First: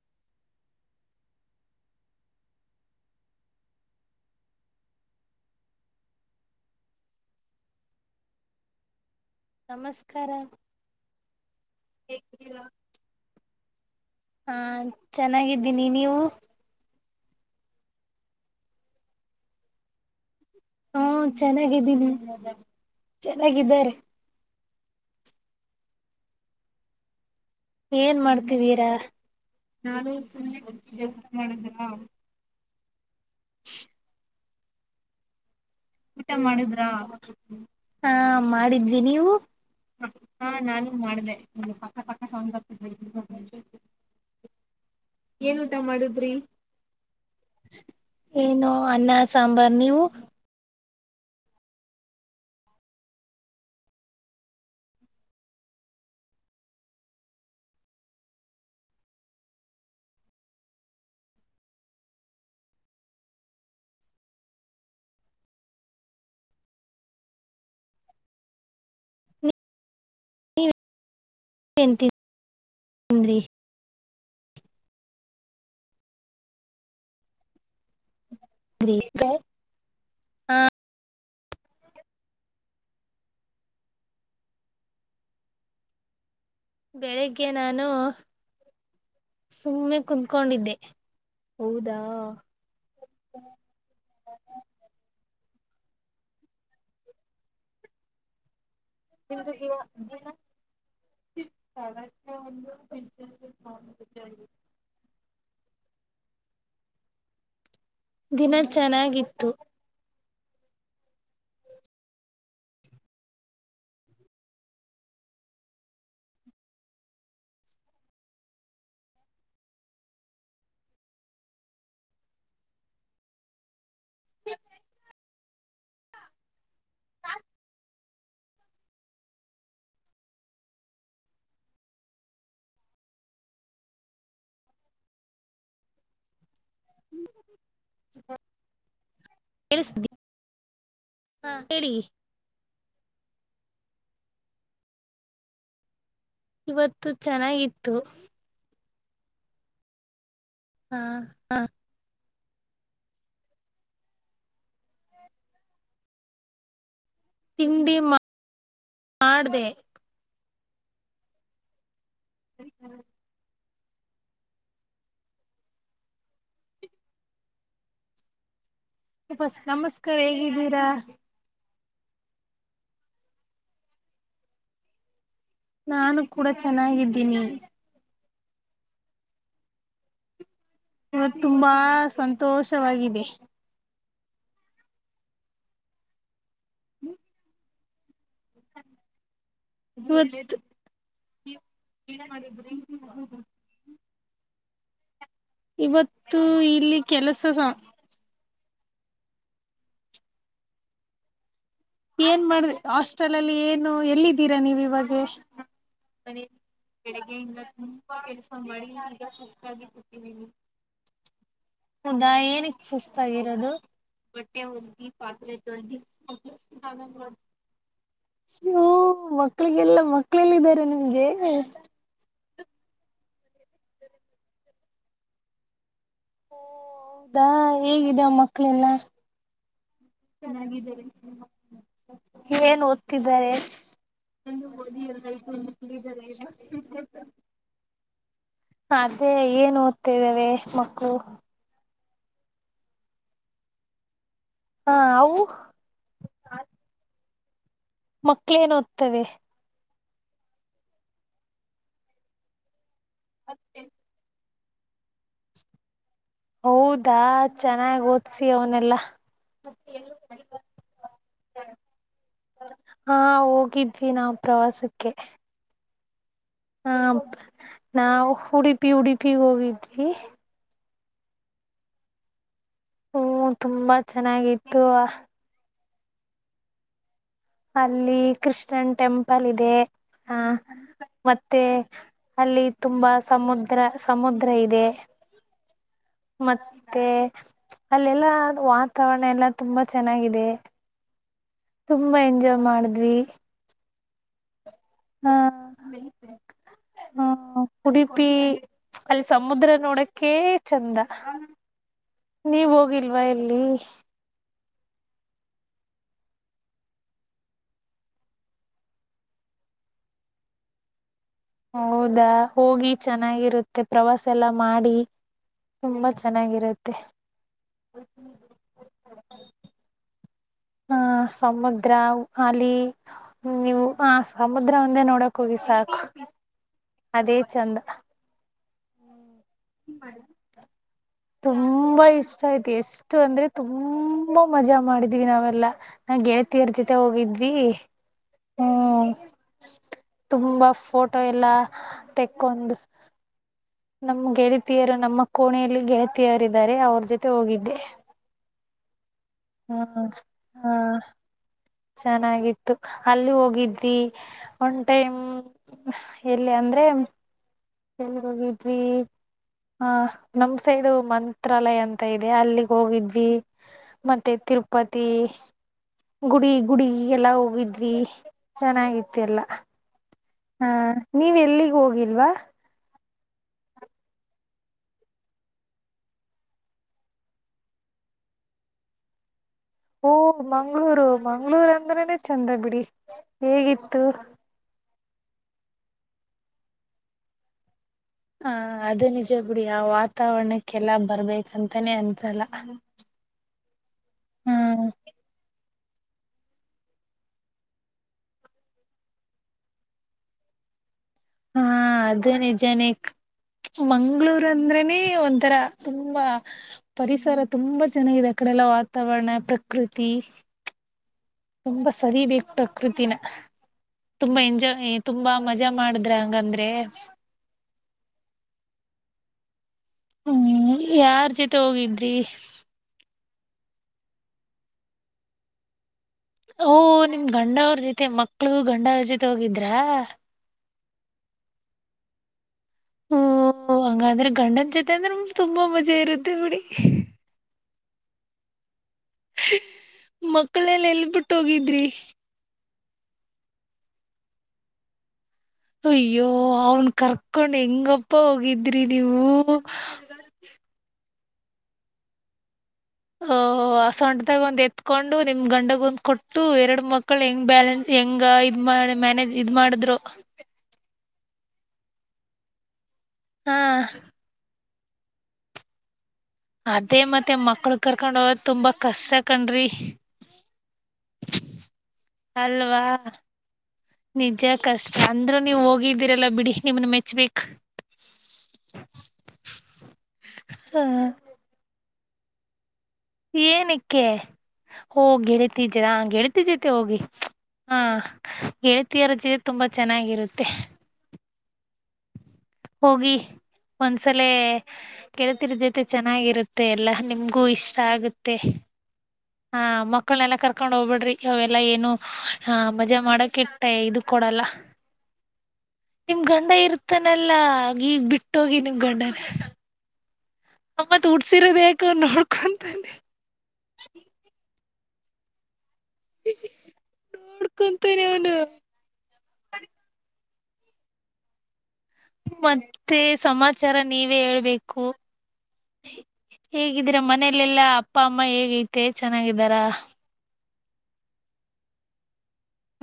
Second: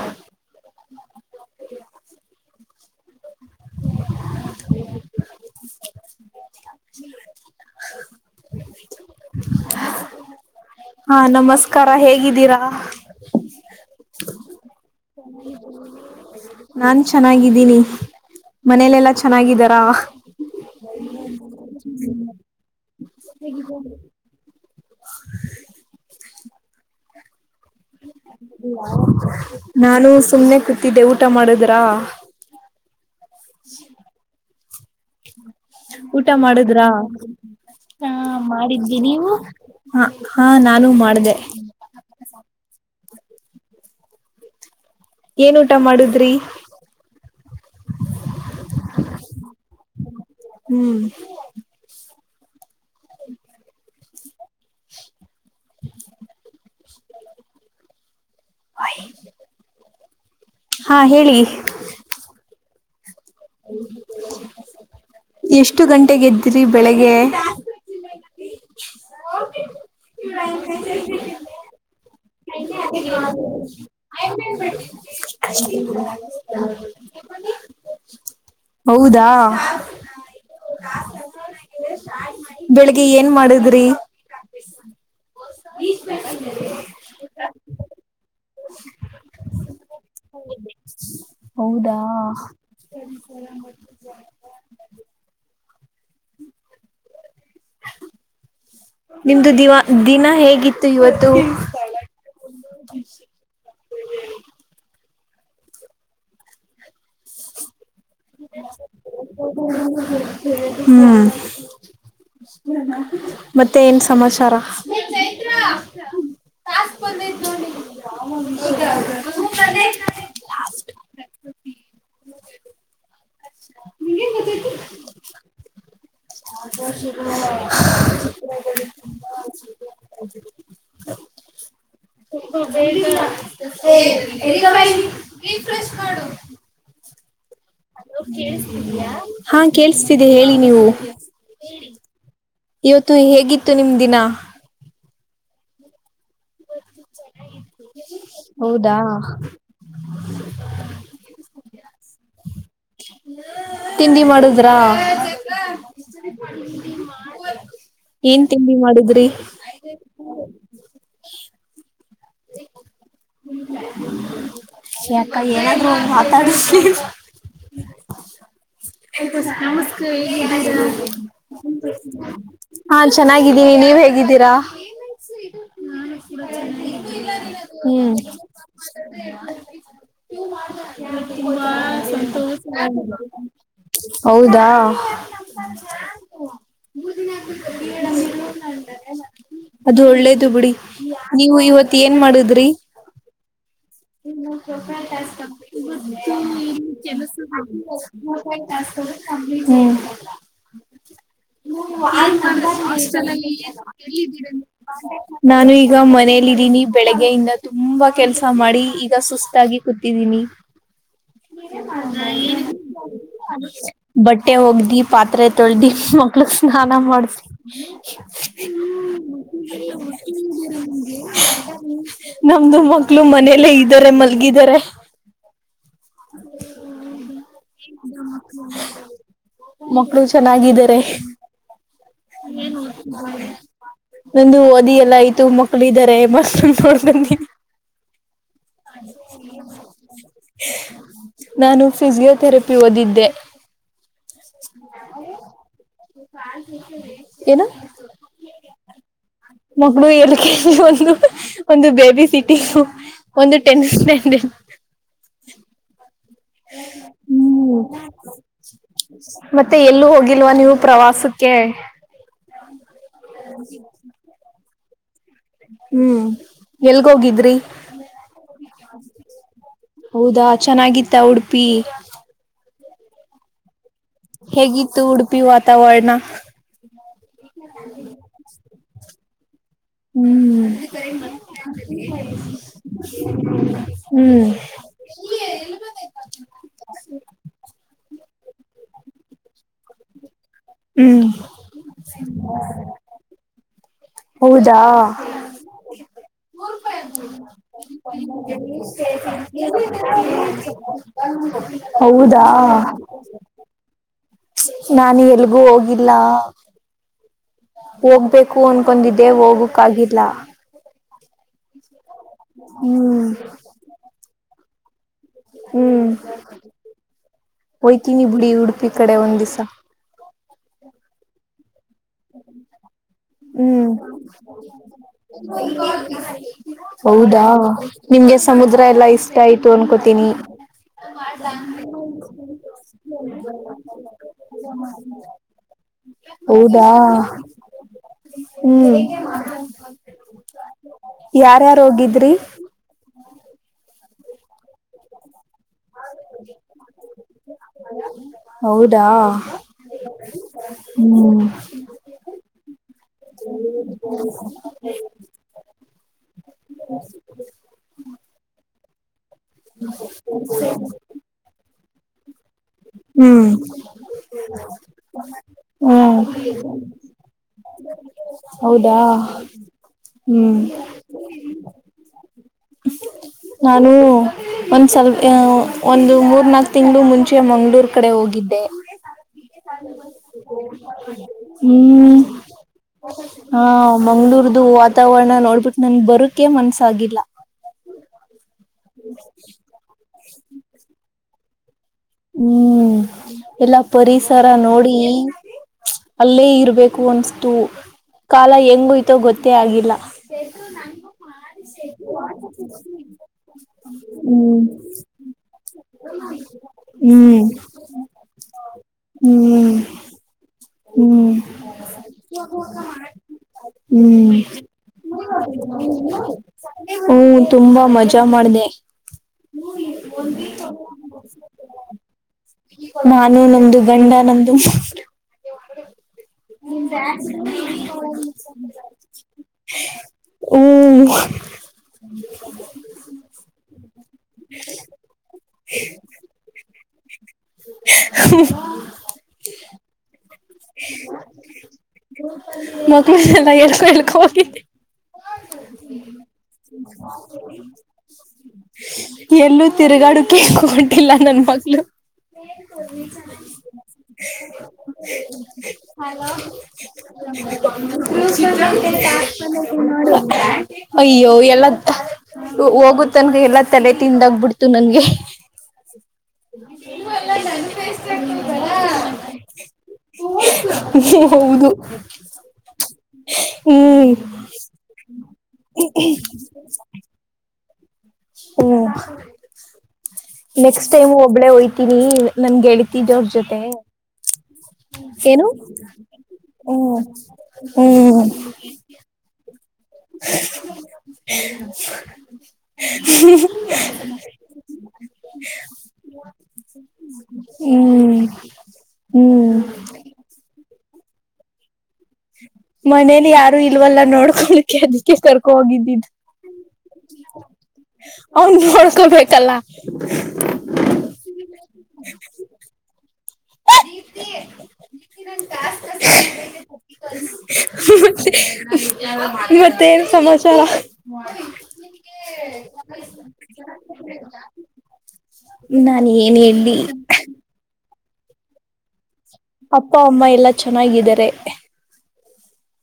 [unintelligible] ನಮಸ್ಕಾರ. ಹಾ ನಮಸ್ಕಾರ ಹೇಗಿದ್ದೀರಾ? ಹಾ ಚೆನ್ನಾಗಿದ್ದೀನಿ ನೀವು. ನಾನ್ ಚೆನ್ನಾಗಿದ್ದೀನಿ ಮನೇಲೆಲ್ಲಾ ಚೆನ್ನಾಗಿದ್ದಾರಾ. ಹಾ ಚೆನ್ನಾಗಿದ್ದೀವಿ. ಹಗ [unintelligible] ಏನ್ ಮಾಡ್ತಿದ್ದೀರಾ ನಾನು ಸುಮ್ನೆ ಕೂತಿದ್ದೆ ಊಟ ಮಾಡುದ್ರಾ? ಹ ಊಟ ಮಾಡುದ್ರಾ ಹ ಮಾಡಿದ್ವಿ ನೀವು? ಹ ಹಾ ನಾನು ಮಾಡ್ದೆ. ಹ ಪಕ್ಕ ಸೌಂಡ್ [unintelligible] ಏನ್ ಊಟ ಮಾಡಿದ್ರಿ? ಏನು ಅನ್ನ ಸಾಂಬಾರ್ ನೀವು. ಹ್ಮ್ ಹ [unintelligible] [inaudible] ಹಾ ಹೇಳಿ. ಎಷ್ಟು ಗಂಟೆಗೆದ್ರಿ ಬೆಳಿಗ್ಗೆ? ಹ [unintelligible] ಹ [unintelligible] [unintelligible] ತಿಂದ್ರಿ [unintelligible] [unintelligible] ಹೀ ಹ [unintelligible] ಬೆಳಿಗ್ಗೆ ಏನ್ ಮಾಡಿದ್ರಿ? [inaudible] [inaudible] ಬೆಳಿಗ್ಗೆ ನಾನು ಸುಮ್ಮನೆ ಕುತ್ಕೊಂಡಿದ್ದೆ. ಹೌದಾ. [inaudible] ನಿಮ್ದು ದಿವಾ ದಿನ ಹೇಗಿತ್ತು ಇವತ್ತು. [inaudible] ದಿನ ಚೆನ್ನಾಗಿತ್ತು [inaudible] ಹ್ಮ್. ಮತ್ತೆ ಏನ್ ಸಮಾಚಾರ. [inaudible] [inaudible] ರಿಫ್ರೆಶ್ ಮಾಡು. ಹಲೋ ಕೇಳ್ಸ್ತೀದೆಯಾ ಹಾ ಕೇಳಿಸ್ದಿ ಕೇಳಿಸತಿದೆ ಹೇಳಿ ನೀವು ಹೇಳಿ. ಇವತ್ತು ಹೇಗಿತ್ತು ನಿಮ ದಿನಾ. ಇವತ್ತು ಚೆನ್ನಾಗಿತ್ತು. ಹೌದಾ. ಹಾ ಹಾ. ತಿಂಡಿ ಮಾಡಿದ್ರಾ. ತಿಂಡಿ [inaudible] ಏನ್ ತಿಂಡಿ ಮಾಡಿದ್ರಿ. ಮಾಡ್ದೆ [inaudible] [inaudible] ಯಾಕ ಏನಾದ್ರು ಒಂದ ಮಾತಾಡು. ನಮಸ್ತೆ ಹೇಗಿದ್ದೀರಾ. ಹಾ ಚೆನ್ನಾಗಿದ್ದೀನಿ ನೀವ್ ಹೇಗಿದ್ದೀರಾ. [inaudible] ನಾನು ಕೂಡ ಚೆನ್ನಾಗಿದ್ದೀನಿ. ಹ್ಮ್. [inaudible] ಇವತ್ತು ತುಂಬಾ ಸಂತೋಷ. [inaudible] ಸಂತೋಷವಾಗಿದೆ ಹೌದಾ. [inaudible] [inaudible] ಅದು ಒಳ್ಳೇದು ಇವತ್ತು ಬಿಡಿ ನೀವು ಇವತ್ ಏನ್ ಮಾಡುದ್ರಿ. [inaudible] [unintelligible] ಇವತ್ತು ಇಲ್ಲಿ ಕೆಲಸ ಸ [inaudible] ಹ್ಮ್. [inaudible] ಏನ್ ಮಾಡ ಹಾಸ್ಟೆಲ್ ಅಲ್ಲಿ ಏನು ಎಲ್ಲಿದ್ದೀರಾ ನೀವ ಇವಾಗ ನಾನು ಈಗ ಮನೇಲ ಇದದ್ದೀನಿ. ಬೆಳಿಗ್ಗೆಯಿಂದ ತುಂಬಾ ಕೆಲ್ಸ ಮಾಡಿ ಈಗ ಸುಸ್ತಾಗಿ ಕೂತಿದ್ದೀನಿ. ಹೌದಾ ಏನಕ್ ಸುಸ್ತಾಗಿರೋದು [inaudible] ಬಟ್ಟೆ ಓಗದಿ ಪಾತ್ ತ್ರೆ ತೋಲ್ದಿ ಮಕ್ಳ ಸ್ನಾ ನಾ ಮಾಡಸಿ. ಓ ಮಕ್ಳಿಗೆಲ್ಲ ಮಕ್ಳೆಲ್ಲ ಇದಾರೆ ನಿಮ್ಗೆ [inaudible] ನಮ್ದು ಮಕ್ಳು ಮನೆಲ್ಲೇ ಇದ್ದಾರೆ ಮಲ್ಗಿದ್ದಾರೆ. ಹೌದಾ ಹೇಗಿದೆ ಮಕ್ಕಳೆಲ್ಲ [inaudible] ಮಕ್ಳು ಸ್ಕೂ ಚೆನ್ನಾಗಿದ್ದಾರೆ. ಏನ್ ಓದ್ತಿದ್ದಾರೆ [inaudible] ನಂದು ಓದಿ ಎಲ್ಲ ಆಯ್ತು ಮಕ್ಳು ಇದಾರೆ ಮಕ್ಳು. [unintelligible] ಅದೇ ಏನ್ ಓದ್ತಿದ್ದವೆ ಮಕ್ಕಳು. ನಾನು ಫಿಸಿಯೋಥೆರಪಿ ಓದಿದ್ದೆ. ಹಾ ಅವು. [inaudible] ಏನು. ಮಕ್ಳೇನ ಓದ್ತವೆ. ಮಗಳು ಎಲ್ ಕೆ ಜಿ ಒಂದು ಒಂದು ಬೇಬಿ ಸಿಟಿಂಗು ಒಂದು ಟೆನಿಸ್ ಮ್ಯಾ [unintelligible] ಹೌದಾ ಚೆನ್ನಾಗ್ ಓದ್ಸಿ ಅವನೆಲ್ಲಾ ಮತ್ತೆ ಎಲ್ಲೂ ಹೋಗಿಲ್ವಾ ನೀವು ಪ್ರವಾಸಕ್ಕೆ? ಹಾ ಹೋಗಿದ್ವಿ ನಾವ್ ಪ್ರವಾಸಕ್ಕೆ ಹ್ಮ್ ಆ ಎಲ್ಗೋಗಿದ್ರಿ ನಾವು ಉಡುಪಿ ಉಡುಪಿಗೆ ಹೋಗಿದ್ವಿ ಹೌದಾ ಚೆನ್ನಾಗಿತ್ತ ಉಡು [unintelligible] ಹ್ಮ ತುಂಬಾ ಚೆನ್ನಾಗಿತ್ತು ಹೇಗಿತ್ತು ಅ [unintelligible] ವಾತಾವರಣ ಅಲ್ಲಿ ಕ್ರಿಶ್ನ್ ಟೆಂಪಲ್ ಇದೆ ಹಾ ಹ್ಮ್ ಮತ್ತೆ ಅಲ್ಲಿ ತುಂಬಾ ಸಮುದ್ರ ಹ್ಮ್ ಸಮುದ್ರ ಇದೆ [unintelligible] [unintelligible] ಮತ್ತೆ ಅಲ್ಲೆಲ್ಲ ವಾತಾವರಣ ಎಲ್ಲ ತುಂಬಾ ಚೆನ್ನಾಗಿದೆ ಹ್ಮ್ ತುಂಬಾ ಎಂಜಾಯ್ ಮಾಡಿದ್ವಿ ಹೌದಾ ಹ ಹ ನೂರ್ ಉಡುಪಿ ರೂಪಾಯಿಯಾಕ್ಬೇಕ ಅಲ್ಲಿ ರೂಪ ಸಮುದ್ರ ನೋಡಕ್ಕೆ [unintelligible] ಚಂದ [unintelligible] [unintelligible] ಹೌದಾ ವೈಲ್ಲಿ ನಾನು ಎಲ್ಗೂ ಹೋಗಿಲ್ಲ ಹೋಗ್ಬೇಕು ಅನ್ಕೊಂಡಿದ್ದೆ ಹೋಗಕ್ ಆಗಿಲ್ಲ. ಹೌದಾ ಹೋಗಿ ಹ್ಮ್ ಚೆನ್ನಾಗಿರುತ್ತೆ ಪ್ರವಾಸ ಎಲ್ಲ ಮಾಡಿ. ಹ್ಮ್ ತುಂಬಾ ಚೆನ್ನಾಗಿರುತ್ತೆ. ಈ ಕಡೆ ಒಂದಿಸಾ ಹ ಸಮುದ್ರ ಅಲಿ ಹ್ಮ್ ಹೋಗಿ ಸಾಕು [unintelligible] ಅದೇ ಹೌದಾ ಚಂದ ನಿಮ್ಗೆ ಸಮುದ್ರ ಎಲ್ಲಾ ಇಷ್ಟ ಆಯ್ತು ಅನ್ಕೋತೀನಿ. ತುಂಬಾ ಇಷ್ಟ ಆಯ್ತು ಎಷ್ಟು ಅಂದ್ರೆ ತುಂಬಾ ಮಜಾ ಮಾಡಿದ್ವಿ ನಾವೆಲ್ಲ. ನಾ ಗೆಳತಿಯರ ಹೌದಾ, ಜೊತೆ ಹೋಗಿದ್ವಿ. ಹ್ಮ್ ತುಂಬಾ ಫೋಟೋ ಎಲ್ಲಾ ಯಾರ್ಯಾರು ಹೋಗಿದ್ರಿ ತೆಕ್ಕೊಂಡ್ ನಮ್ಮ್ ಗೆಳತಿಯರು ನಮ್ಮ ಕೋಣೆಯಲ್ಲಿ ಗೆಳತಿಯರ್ ಇದ್ದಾರೆ ಅವ್ರ ಜೊತೆ ಹೋಗಿದ್ದೆ. ಹೌದಾ ಹ ಹಾ ಹ್ಮ್ ಚೆನ್ನಾಗಿತ್ತು ಅಲ್ಲಿ ಹೋಗಿದ್ವಿ ಒನ್ ಟೈಮ್ ಎಲ್ಲಿ ಅಂದ್ರೆ ಎಲ್ಲಿಗೆ ಹೋಗಿದ್ವಿ ಆ ನಮ್ ಸೈಡು ಮಂತ್ರಾಲಯ ಅಂತ ಇದೆ ಅಲ್ಲಿ ಹೋಗಿದ್ವಿ ಹ್ಮ್ ಮತ್ತೆ ತಿರುಪತಿ ಗುಡಿ ಗುಡಿ ಎಲ್ಲ ಹೋಗಿದ್ವಿ ಹೌದಾ ಚೆನ್ನಾಗಿತ್ತು ಎಲ್ಲಾ ಹ್ಮ್ ಹಾ ನೀವ್ ಎಲ್ಲಿಗ್ ಹೋಗಿಲ್ವಾ ಹ [inaudible] ನಾನು ಒಂದ್ಸಲ್ ಹ ಒಂದು ಮೂರ್ ನಾಕ್ ತಿಂಗಳ್ ಮುಂಚೆ ಮಂಗ್ಗಳೂರ್ ಕಡೆ ಹೋಗಿದ್ದೆ. ಓ ಮಂಗ್ಗಳೂರು ಮಂಗ್ಗಳೂರ್ ಅಂದ್ರನೆ ಹ್ಮ್ ಚಂದ ಬಿಡಿ ಹಾ ಹೇಗಿತ್ತು ಮಂಗ್ಳೂರ್ದು ವ್ ತಾವಣ ನೋಡ್ಬಿಟ್ಟು ನನ್ಗ್ ಬರಕೆ ಮನ್ಸಾಗಿಲ್ಲಾ. ಹ ಅದೇ ನಿಜ ಬಿಡಿ ಆ ವಾತಾವರಣಕ್ಕೆಲ್ಲಾ ಬರ್ಬೇಕಂತಾನೇ ಅನ್ ಹ್ಮ್ ಎಲ್ಲಾ ಪರಿಸರ ಹ್ಮ್ ನೋಡೀ ಪ್ಚ್ ಅಲ್ಲೇ ಇರ್ಬೇಕು ಅನುಸ್ತು ಕಾಲ ಹೆಂಗೋಯ್ತೋ ಗೊತ್ತೇ ಆಗಿಲ್ಲಾ. ಹೆಸ್ರು ನಂಗು ಹಾ ಅದು ನಿಜಾನೆ. ಪ್ಚ್ ಮಂಗ್ಗಳೂರ್ ಹ್ಮ್ ಅಂದ್ರನೇ ಒಂಥರಾ ತುಂಬಾ. ಪರಿಸರ ಹ್ಮ್ ತುಂಬಾ ಚೆನ್ನಾಗಿದೆ ಆ ಕಡೆಲ್ಲಾ ವಾತಾವರಣ ಪ್ರಕೃತಿ. ಹು ತುಂಬಾ ಸವಿಬೇಕ ಪ್ರಕೃತಿನ. ತುಂಬಾ ಹ್ಮ್ ಎಂಜಾಯ್ ತುಂಬಾ ಮಜಾ ಮಾಡಿದ್ರ ಹಂಗಂದ್ರೆ. ತುಂಬ ಮಜಾ ಮಾಡಿದೆ. ಹು ಹೇಳಿ ಹು ಯಾರ್ ಜೊತೆ ಹೋಗಿದ್ರಿ. ನಾನು ನಮ್ದು ಗಂಡಾ ನಮ್ದು ಶಾಸ್ತ್ರಿ. ನೀವು ಆಕಡೆ ಹುಡುಕ್ಬೇಕು. ಓ ನಿಮ್ಮ ಗಂಡಾವ್ರ ಜೊತೆ ಮಕ್ಕಳು ಗಂಡಾವ್ರ ಜೊತೆ ಹೋಗಿದ್ರಾ. ಹೂ ಅಂಜಲಿ ಗಂಬಾ ಅಂತ ಹೇಳಿ. ಓ ಹಂಗಾದ್ರೆ ಗಂಡನ ಜೊತೆ ಅಂದ್ರೆ ನು ತುಂಬಾ ಮಜಾ ಇರುತ್ತೆ ಬಿಡಿ. ಹ ಹ್ಹು ಕ್ಕ್ ಮಕ್ಕಳೆನೆಲ್ಲಾ ಎಲ್ಲ ಬಿಟ್ಟ ಹೋಗಿದ್ರಿ. ಮಕ್ಳು ಎಲ್ಲ ಎಲ್ಲಿ ಎಳ್ಕ ಹೋಗಿದ್. ಅಯ್ಯೋ ಅವನ್ ಕರ್ಕೊಂಡ್ ಹೆಂಗಪ್ಪ ಹೋಗಿದ್ರಿ ನೀವು ಎಲ್ಲೂ ತಿರುಗಾಡುಕ್ಕೆ ಗೋಳಿ. ಇಲ್ಲಾ ನನ್ ಮಗಳು. ಮನೆ ಬಿಟ್ಟು ಹೋಗ್ರಿ. ಓ ಆ ಸೊಂಟದಾಗ ಒಂದ ಎತ್ಕೊಂಡು ನಿಮ್ಮ. ಗಂಡಗೊಂದ್ ಕೊಟ್ಟು ಎರಡು ಮಕ್ಕಳನ ಹೆಂಗ್ ಬ್ಯಾಲೆನ್ಸ್ ಹೆಂಗ ಇದ್ ಮಾಡ ಮ್ಯಾನೇಜ್ ಇದ್ ಮಾಡದ್ರೋ. ಅಯ್ಯೋ ಎಲ್ಲಾ ತ್ತ ಹೋಗುತನಕಾ ಹ ಎಲ್ಲಾ ತಲೆ ತಿಂದಾಗಬಿಡ್ತು ನನಗೆ. ಅದೇ ಮತ್ತೆ ಮಕ್ಳ ಕರ್ಕೊಂಡ ಹೋಗೋದ ತುಂಬಾ ಕಷ್ಟ ಕಣ್ರಿ. ತೋರ್ಸಲ ಹೌದು. ಅಲ್ವಾ ಹ್ಮ್ ನಿಜ ಕಷ್ಟ ಅಂದ್ರರು ನೀವು ಹೋಗಿದ್ದೀರಲ್ಲ ಬಿಡಿ. ನಿಮನ ಮೆಚ್ಬೇಕು. ಹು ಹ ನೆಕ್ಸ್ಟ್ ಟೈಮ್ ಒಬ್ಬಳೇ ಹೂಯ್ತೀನಿ. ನನ್ನ ಗೆಳತಿದೋರ್ ಜೊತೆ. ಕ್ಕೆ ಹೋ ಏನು ಗೆಳತಿದರಾ ಗೆಳತಿ ಜೊತೆ ಹೋಗಿ ಹ್ಮ್ ಹಾ ಹ್ಮ್ ಗೆಳ್ ತೀರಜ ತುಂಬಾ ಚೆನ್ನಾಗಿರುತ್ತೆ. ಹ ಹ್ಹು ಹೋಗಿ ಒಂದ್ಸಲೆ. ಗೆಳತಿಯರ ಜೊತೆ ಚೆನ್ನಾಗಿರುತ್ತೆ ಎಲ್ಲಾ ನಿಮ್ಗೂ ಇಷ್ಟ ಹ್ಮ್ ಆಗುತ್ತೆ. ಹ್ಮ್ ಹಾ ಮಕ್ಕಳನ್ನನೆಲ್ಲಾ ಕರ್ಕೊಂಡ್ ಹೋಗ್ ಬಿಡ್ರಿ ಅವೆಲ್ಲಾ ಏನು. ಹ ಮಜಾ ಮನೇಲಿ ಮಾಡಕ ಯಾರು ಇಟ್ಟ ಇಲ್ವಲ್ಲ ಇದು ನೋಡ್ಕೋಳಕ್ಕೆ ಅದಕ್ಕೆ ಕರರ್ಕೊ ಹೋಗಿದ್ದು. ನಿಮ್ಮ ಗಂಡ ಇರ್ತಾನಲ್ಲಾ ಗಿ ಈಗ್ ಬಿಟ್ಟೋಗಿ ನಿಮ್ಮ ಗಂಡನ. ಏನ ಬೇಕ ಅವತ್ತ ಉಡ್ಸಿರ ಬೇಕ ನೋಡ್ಕೊಂತಾನೆ. ಐ ಬಿದ್ದಿ. ಬಿದ್ದೀರನ್ ಟಾಸ್ಕ್ ಅಸೆ ನೋಡ್ಕೊಂತಾನೆ ಅವನು ಮೊದ್ಲೇ. ಇವತ್ತೇನ್ ಸಮಾಚಾ ರಾ. ಮತ್ತೆ ಸಮಾಚಾರ ನೀವೇ ಹೇಳ್ಬೇಕು. ನಾನು ಏನ್ ಹೇಳಲಿ. ಮನೇಲೆಲ್ಲ ಅಪ್ಪ ಅಮ್ಮ ಹೇಗ ತೇ ಚೆನ್ನಾಗಿದ್ದಾರ. ಅಪ್ಪ ಅಮ್ಮ ಎಲ್ಲಾ ಚೆನ್ನಾಗಿದ್ದಾರೆ.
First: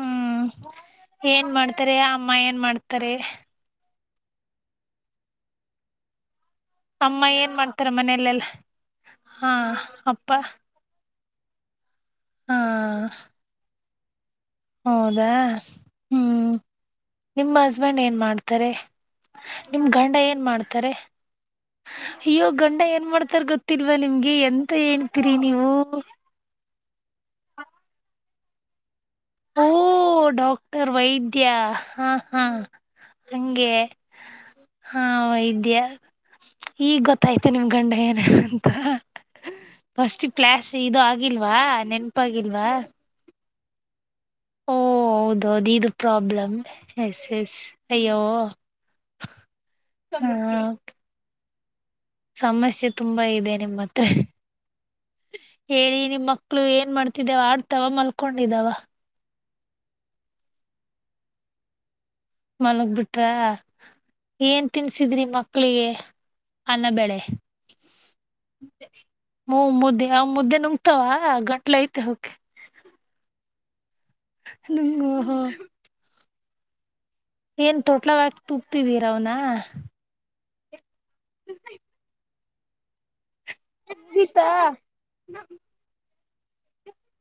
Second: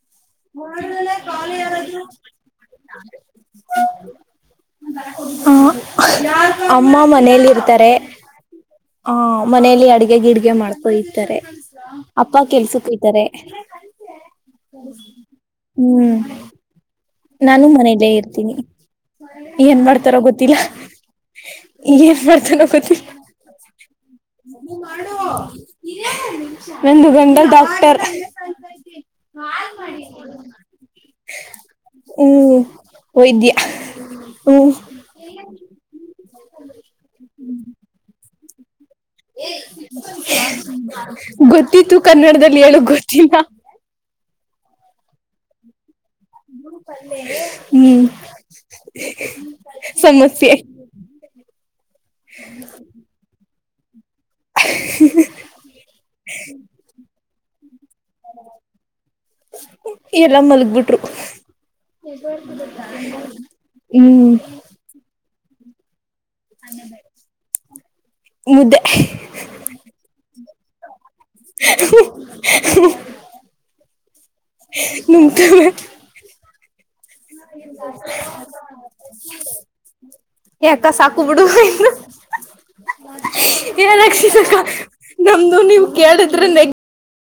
ಹ್ಮ್ [unintelligible] ಏನ್ ಖಾಲಿ ಮಾಡ್ತಾರೆ ಯಾರಾದ್ರೂ. ಅಮ್ಮ ಏನ್ ಮಾಡ್ತಾರೆ [inaudible] ಅಮ್ಮ ಮನೇಲಿ ಇರ್ತಾರೆ. [unintelligible] ಹಾ ಮನೇಲಿ ಅಡ್ಗೆ ಅಪ್ಪ ಗಿಡ್ಗೆ ಮಾಡ್ಕೊ ಹೋಯ್ತಾರೆ ಅಪ್ಪ ಹಾ ಕೆಲ್ಸಕ್ಕ ಹೋಯ್ತಾರೆ. ಹೌದಾ ಹ್ಮ್ ಹ್ಮ್. ನಿಮ್ಮ ನಾನು ಹಸ್ಬೆಂಡ್ ಮನೆಯಲ್ಲೇ ಏನ್ ಇರ್ತೀನಿ ಮಾಡ್ತಾರೆ ಏನ್ ನಿಮ್ ಗಂಡ ಮಾಡ್ತಾರೋ ಏನ್ ಗೊತ್ತಿಲ್ಲಾ. ಮಾಡ್ತಾರೆ ಏನ್ ಅಯ್ಯೋ ಮಾಡ್ತಾನೋ ಗಂಡ ಏನ್ ಗೊತ್ತಿಲ್ಲಾ. ಮಾಡ್ತಾರ ಗೊತ್ತಿಲ್ವಾ ನಿಮ್ಗೆ ಎಂತ ಹೇಳ್ತೀರಿ ನೀವು [unintelligible] ನಂದು ಗಂಡ ಡಾಕ್ಟರ್. ಓ ಡಾಕ್ಟರ್ ವೈದ್ಯ ಹಾ ಹಾ ಹ್ಮ್ ವೈದ್ಯ ಹಂಗೆ. ಹ್ಮ್ ಹಾ ವೈದ್ಯ. ಈಗ್ ಗೊತ್ತಾಯ್ತು ನಿಮ್ ಗಂಡ ಏನು ಅಂತಾ. [inaudible] ಆಗಿಲ್ವಾ ಗೊತ್ತಿತ್ತು ಕನ್ನಡದಲ್ಲಿ ನೆನಪಾಗಿಲ್ವಾ ಹೇಳಕ್ ಗೊತ್ತಿಲ್ಲಾ. ಓ ಹೌದೌದು ಇದು ಪ್ರಾಬ್ಲಮ ಎಸ್ ಎಸ್ ಹ್ಮ್ ಅಯ್ಯೋ. ಸಮಸ್ಯೆ ಹ್ಮ. ಸಮಸ್ಯೆ ತುಂಬಾ ಇದೆ ನಿಮ್ಮ ಮತ್ತೆ. ಹೇಳಿ ನಿಮ್ಮ ಮಕ್ಳು ಏನ್ ಮಾಡ್ತಿದ್ದೇವ ಆಡ್ತಾವ ಮಲ್ಕೊಂಡಿದಾವ. ಎಲ್ಲಾ ಮಲಗ್ ಬಿಟ್ರು. [inaudible] ಮಲಗ್ ಬಿಟ್ರ ಹ್ಮ್. ಏನ್ ತಿನ್ಸಿದ್ರಿ ಮಕ್ಕಳಿಗೆ ಅನ್ನ ಬೆಳೆ. ಮುದ್ದೆ ಹ್ಮ್ ಮುದ್ದೆ ಅವ ಮುದ್ದೆ ನುಂಗ್ತಾವ ಗಟ್ಲೆ ಐತೆ ಅವುಕ್ಕೆ. [unintelligible] ನುಂಗ್ತವೆ. ಏನ್ ತೊಟ್ಲಗ ಹಾಕ್ ತೂಕ್ತಿದೀರ ಅವನ. ಯಾಕ್ಕ ಸಾಕು ಬಿಡು ಇನ್ನು. [unintelligible] ನಮ್ದು ನೀವು ಕೇಳಿದ್ರೆ ನೆಗ್